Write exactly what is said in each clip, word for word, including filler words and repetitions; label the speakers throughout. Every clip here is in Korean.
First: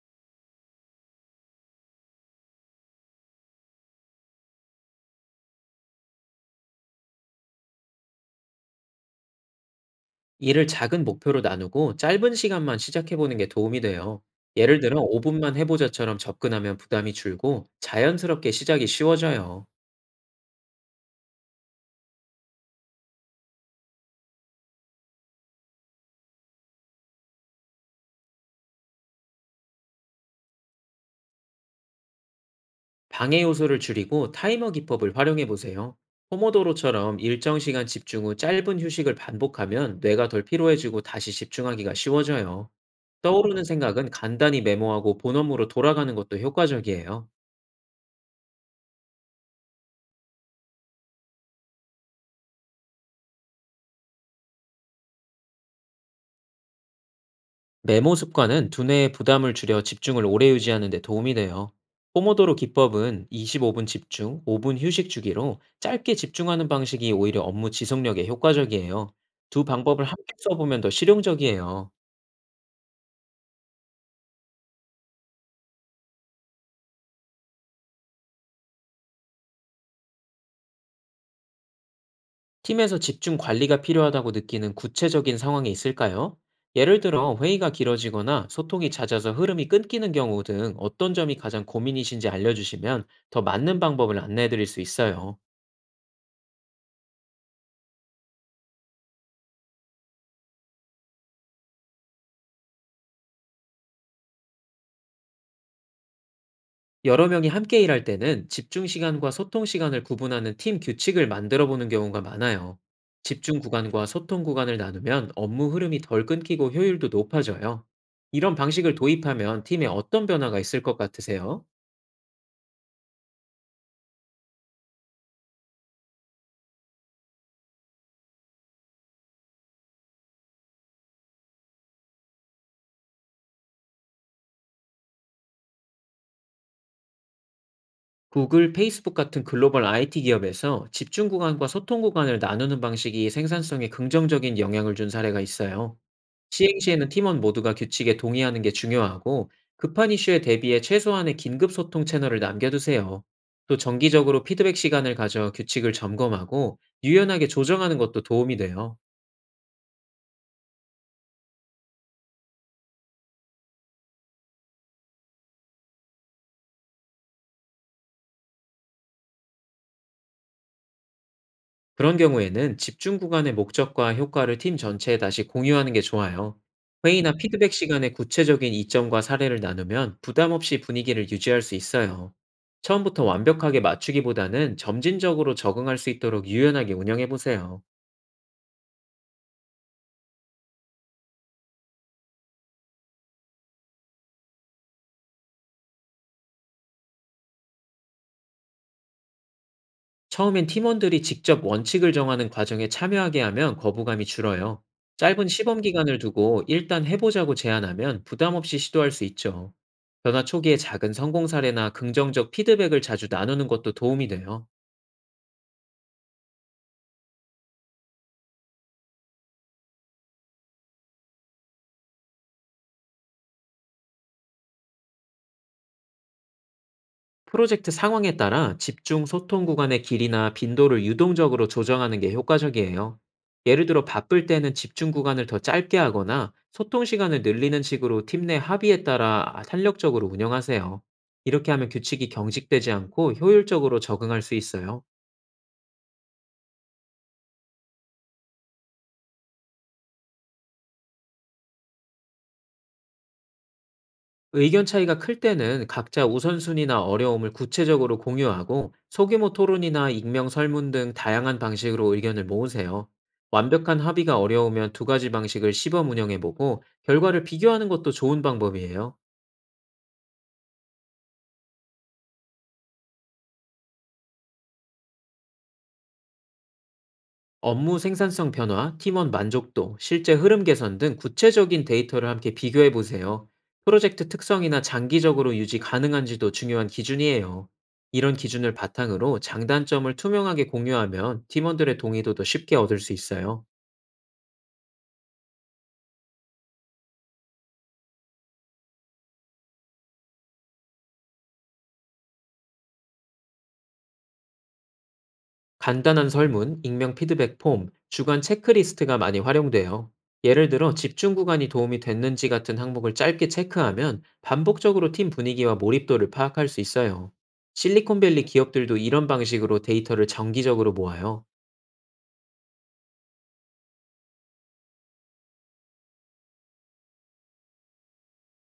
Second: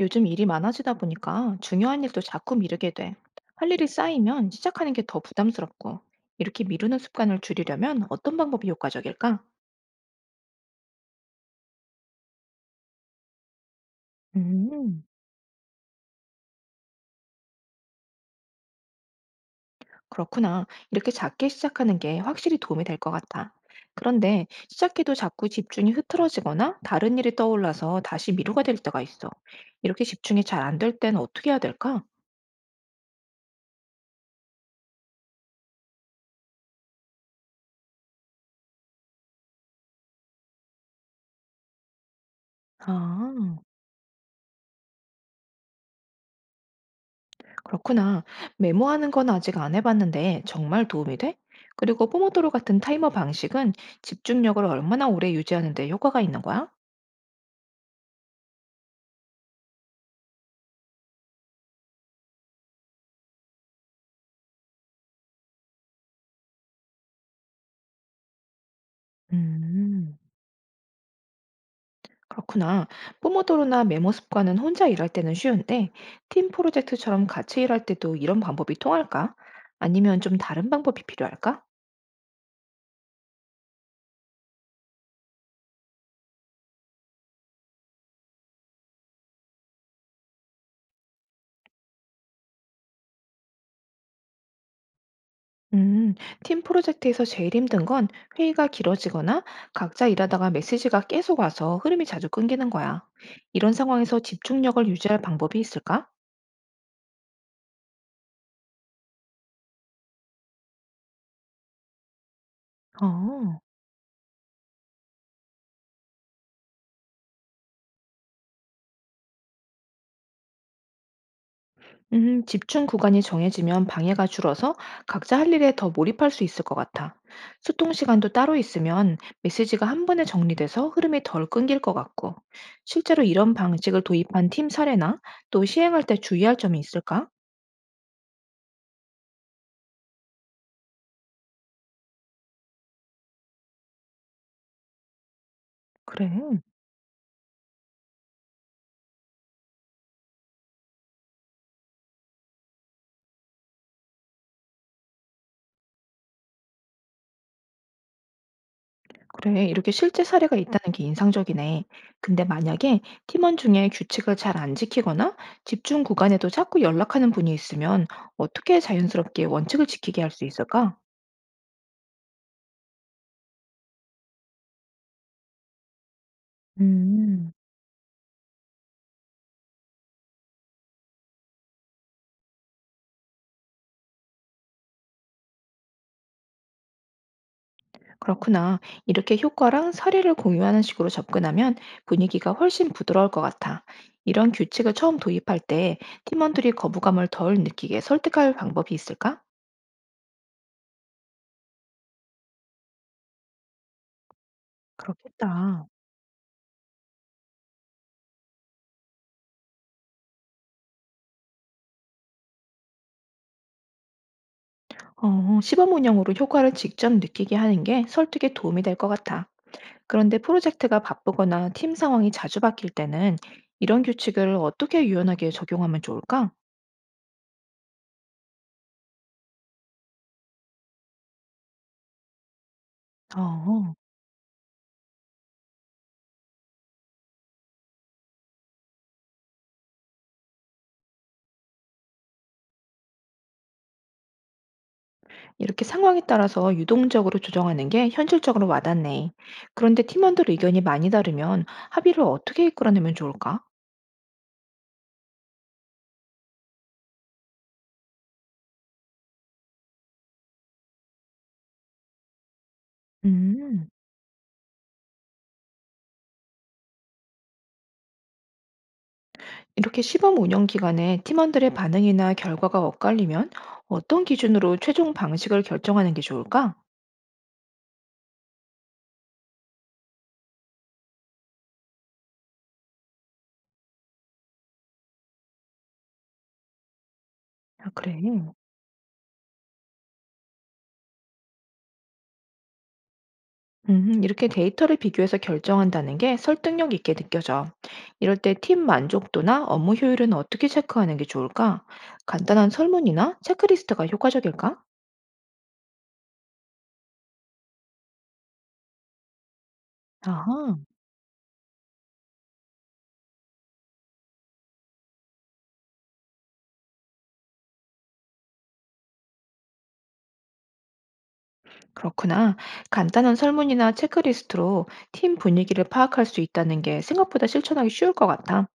Speaker 1: 요즘 일이 많아지다 보니까 중요한 일도 자꾸 미루게 돼. 할 일이 쌓이면 시작하는 게 더 부담스럽고, 이렇게 미루는 습관을 줄이려면 어떤 방법이 효과적일까?
Speaker 2: 일을 작은 목표로 나누고 짧은 시간만 시작해보는 게 도움이 돼요. 예를 들어
Speaker 1: 음,
Speaker 2: 음. 오 분만 해보자처럼 접근하면 부담이 줄고 자연스럽게 시작이 쉬워져요.
Speaker 1: 그렇구나. 이렇게 작게 시작하는 게 확실히 도움이 될 것 같아. 그런데 시작해도 자꾸 집중이 흐트러지거나 다른 일이 떠올라서 다시 미루가 될 때가 있어. 이렇게 집중이 잘 안 될 때는 어떻게 해야 될까?
Speaker 2: 방해 요소를 줄이고 타이머 기법을 활용해보세요. 포모도로처럼 일정 시간 집중 후 짧은 휴식을 반복하면 뇌가 덜 피로해지고 다시 집중하기가 쉬워져요.
Speaker 1: 아.
Speaker 2: 떠오르는 생각은 간단히 메모하고 본업으로 돌아가는 것도 효과적이에요.
Speaker 1: 그렇구나. 메모하는 건 아직 안 해봤는데 정말 도움이 돼? 그리고 포모도로 같은 타이머 방식은 집중력을 얼마나 오래 유지하는 데 효과가 있는 거야?
Speaker 2: 메모 습관은 두뇌의 부담을 줄여 집중을 오래 유지하는 데 도움이 돼요. 포모도로 기법은 이십오 분 집중, 오 분 휴식 주기로 짧게 집중하는 방식이 오히려 업무 지속력에 효과적이에요. 두 방법을
Speaker 1: 음.
Speaker 2: 함께 써보면 더 실용적이에요.
Speaker 1: 그렇구나. 포모도로나 메모 습관은 혼자 일할 때는 쉬운데 팀 프로젝트처럼 같이 일할 때도 이런 방법이 통할까? 아니면 좀 다른 방법이 필요할까?
Speaker 2: 팀에서 집중 관리가 필요하다고 느끼는 구체적인 상황이 있을까요? 예를 들어 회의가 길어지거나 소통이 잦아서 흐름이 끊기는 경우 등 어떤 점이 가장 고민이신지 알려주시면 더 맞는 방법을 안내해 드릴 수 있어요.
Speaker 1: 음, 팀 프로젝트에서 제일 힘든 건 회의가 길어지거나 각자 일하다가 메시지가 계속 와서 흐름이 자주 끊기는 거야. 이런 상황에서 집중력을 유지할 방법이 있을까?
Speaker 2: 여러 명이 함께 일할 때는 집중 시간과 소통 시간을 구분하는 팀 규칙을 만들어 보는 경우가 많아요.
Speaker 1: 어.
Speaker 2: 집중 구간과 소통 구간을 나누면 업무 흐름이 덜 끊기고 효율도 높아져요. 이런 방식을 도입하면 팀에 어떤 변화가 있을 것 같으세요?
Speaker 1: 음, 집중 구간이 정해지면 방해가 줄어서 각자 할 일에 더 몰입할 수 있을 것 같아. 소통 시간도 따로 있으면 메시지가 한 번에 정리돼서 흐름이 덜 끊길 것 같고, 실제로 이런 방식을 도입한 팀 사례나 또 시행할 때 주의할 점이 있을까?
Speaker 2: 구글, 페이스북 같은 글로벌 아이티 기업에서 집중 구간과 소통 구간을 나누는 방식이 생산성에 긍정적인 영향을 준 사례가 있어요.
Speaker 1: 그래.
Speaker 2: 시행 시에는 팀원 모두가 규칙에 동의하는 게 중요하고, 급한 이슈에 대비해 최소한의 긴급 소통 채널을 남겨두세요. 또 정기적으로 피드백 시간을 가져 규칙을 점검하고 유연하게 조정하는 것도 도움이 돼요.
Speaker 1: 그래, 이렇게 실제 사례가 음. 있다는 게 인상적이네. 근데 만약에 팀원 중에 규칙을 잘 안 지키거나 집중 구간에도 자꾸 연락하는 분이 있으면 어떻게 자연스럽게 원칙을 지키게 할 수 있을까?
Speaker 2: 그런 경우에는 집중 구간의 목적과 효과를 팀 전체에 다시 공유하는 게 좋아요. 회의나 음.
Speaker 1: 음,
Speaker 2: 피드백 시간에 구체적인 이점과 사례를 나누면 부담 없이 분위기를 유지할 수 있어요. 처음부터 완벽하게 맞추기보다는 점진적으로 적응할 수 있도록 유연하게 운영해 보세요.
Speaker 1: 그렇구나. 이렇게 효과랑 사례를 공유하는 식으로 접근하면 분위기가 훨씬 부드러울 것 같아. 이런 규칙을 처음 도입할 때 팀원들이 거부감을 덜 느끼게 설득할 방법이 있을까?
Speaker 2: 처음엔 팀원들이 직접 원칙을 정하는 과정에 참여하게 하면 거부감이 줄어요. 짧은 시범
Speaker 1: 그렇겠다.
Speaker 2: 기간을 두고 일단 해보자고 제안하면 부담 없이 시도할 수 있죠. 변화 초기에 작은 성공 사례나 긍정적 피드백을 자주 나누는 것도 도움이 돼요.
Speaker 1: 어, 시범 운영으로 효과를 직접 느끼게 하는 게 설득에 도움이 될 것 같아. 그런데 프로젝트가 바쁘거나 팀 상황이 자주 바뀔 때는 이런 규칙을 어떻게 유연하게 적용하면 좋을까?
Speaker 2: 프로젝트 상황에 따라 집중 소통 구간의 길이나 빈도를 유동적으로 조정하는 게 효과적이에요. 예를
Speaker 1: 어,
Speaker 2: 들어 바쁠 때는 집중 구간을 더 짧게 하거나 소통 시간을 늘리는 식으로 팀 내 합의에 따라 탄력적으로 운영하세요. 이렇게 하면 규칙이 경직되지 않고 효율적으로 적응할 수 있어요.
Speaker 1: 이렇게 상황에 따라서 유동적으로 조정하는 게 현실적으로 와닿네. 그런데 팀원들 의견이 많이 다르면 합의를 어떻게 이끌어내면 좋을까?
Speaker 2: 의견 차이가 클 때는 각자 우선순위나 어려움을 구체적으로 공유하고, 소규모 토론이나 익명 설문 등 다양한 방식으로 의견을 모으세요.
Speaker 1: 음.
Speaker 2: 완벽한 합의가 어려우면 두 가지 방식을 시범 운영해보고 결과를 비교하는 것도 좋은 방법이에요.
Speaker 1: 이렇게 시범 운영 기간에 팀원들의 반응이나 결과가 엇갈리면 어떤 기준으로 최종 방식을 결정하는 게 좋을까?
Speaker 2: 업무 생산성 변화, 팀원 만족도, 실제 흐름 개선 등 구체적인 데이터를 함께 비교해 보세요. 프로젝트 특성이나 장기적으로 유지 가능한지도 중요한 기준이에요.
Speaker 1: 아, 그래.
Speaker 2: 이런 기준을 바탕으로 장단점을 투명하게 공유하면 팀원들의 동의도도 쉽게 얻을 수 있어요.
Speaker 1: 음, 이렇게 데이터를 비교해서 결정한다는 게 설득력 있게 느껴져. 이럴 때 팀 만족도나 업무 효율은 어떻게 체크하는 게 좋을까? 간단한 설문이나 체크리스트가 효과적일까?
Speaker 2: 간단한 설문, 익명 피드백 폼, 주간 체크리스트가 많이 활용돼요. 예를
Speaker 1: 아하.
Speaker 2: 들어 집중 구간이 도움이 됐는지 같은 항목을 짧게 체크하면 반복적으로 팀 분위기와 몰입도를 파악할 수 있어요. 실리콘밸리 기업들도 이런 방식으로 데이터를 정기적으로 모아요.
Speaker 1: 그렇구나. 간단한 설문이나 체크리스트로 팀 분위기를 파악할 수 있다는 게 생각보다 실천하기 쉬울 것 같아.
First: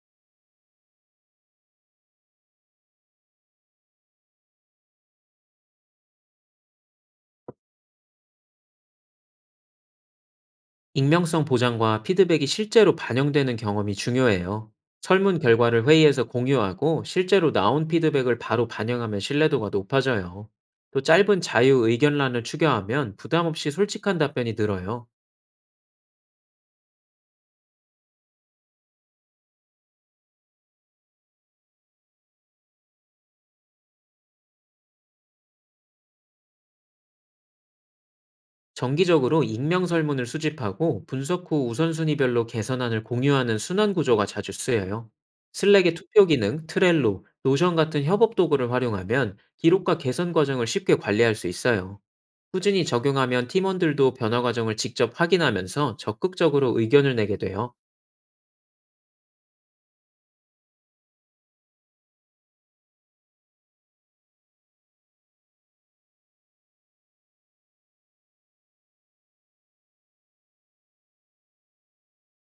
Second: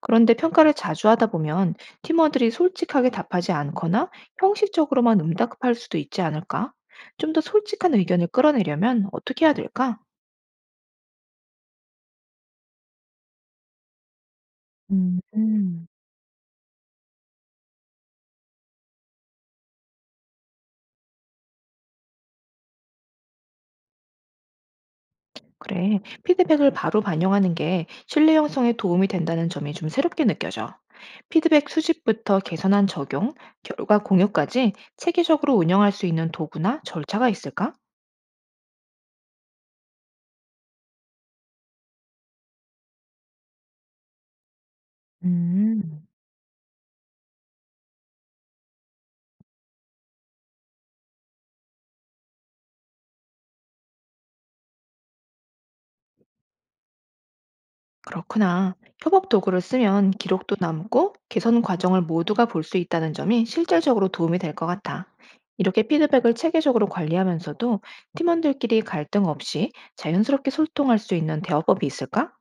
Speaker 1: 그런데 평가를 자주 하다 보면 팀원들이 솔직하게 답하지 않거나 형식적으로만 응답할 수도 있지 않을까? 좀 더 솔직한 의견을 끌어내려면 어떻게 해야 될까?
Speaker 2: 익명성 보장과 피드백이 실제로 반영되는 경험이 중요해요.
Speaker 1: 음
Speaker 2: 설문
Speaker 1: 음.
Speaker 2: 결과를 회의에서 공유하고 실제로 나온 피드백을 바로 반영하면 신뢰도가 높아져요. 또 짧은 자유 의견란을 추겨하면 부담 없이 솔직한 답변이 늘어요.
Speaker 1: 그래. 피드백을 바로 반영하는 게 신뢰 형성에 도움이 된다는 점이 좀 새롭게 느껴져. 피드백 수집부터 개선안 적용, 결과 공유까지 체계적으로 운영할 수 있는 도구나 절차가 있을까?
Speaker 2: 정기적으로 익명 설문을 수집하고 분석 후 우선순위별로 개선안을 공유하는 순환 구조가 자주 쓰여요. 슬랙의
Speaker 1: 음.
Speaker 2: 투표 기능, 트렐로, 노션 같은 협업 도구를 활용하면 기록과 개선 과정을 쉽게 관리할 수 있어요. 꾸준히 적용하면 팀원들도 변화 과정을 직접 확인하면서 적극적으로 의견을 내게 돼요.
Speaker 1: 그렇구나. 협업 도구를 쓰면 기록도 남고 개선 과정을 모두가 볼 수 있다는 점이 실질적으로 도움이 될 것 같아. 이렇게 피드백을 체계적으로 관리하면서도 팀원들끼리 갈등 없이 자연스럽게 소통할 수 있는 대화법이 있을까?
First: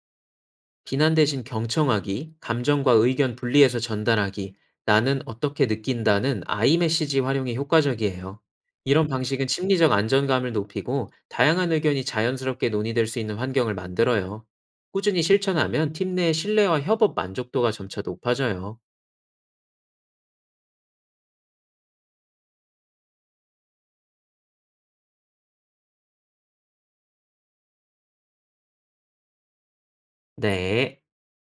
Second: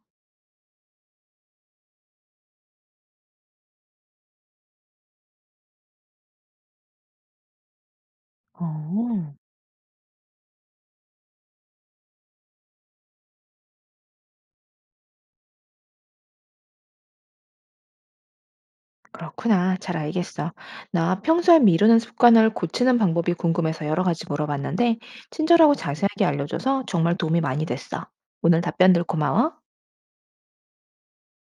Speaker 2: 비난 대신 경청하기, 감정과 의견 분리해서 전달하기, 나는 어떻게 느낀다는 아이 메시지 활용이 효과적이에요. 이런 음.
Speaker 1: 어,
Speaker 2: 방식은 심리적 안정감을 높이고 다양한 의견이 자연스럽게 논의될 수 있는 환경을 만들어요. 꾸준히 실천하면 팀 내 신뢰와 협업 만족도가 점차 높아져요.
Speaker 1: 그렇구나. 잘 알겠어. 나 평소에 미루는 습관을 고치는 방법이 궁금해서 여러 가지 물어봤는데, 친절하고 자세하게 알려줘서 정말 도움이 많이 됐어. 오늘 답변들 고마워.
Speaker 2: 네.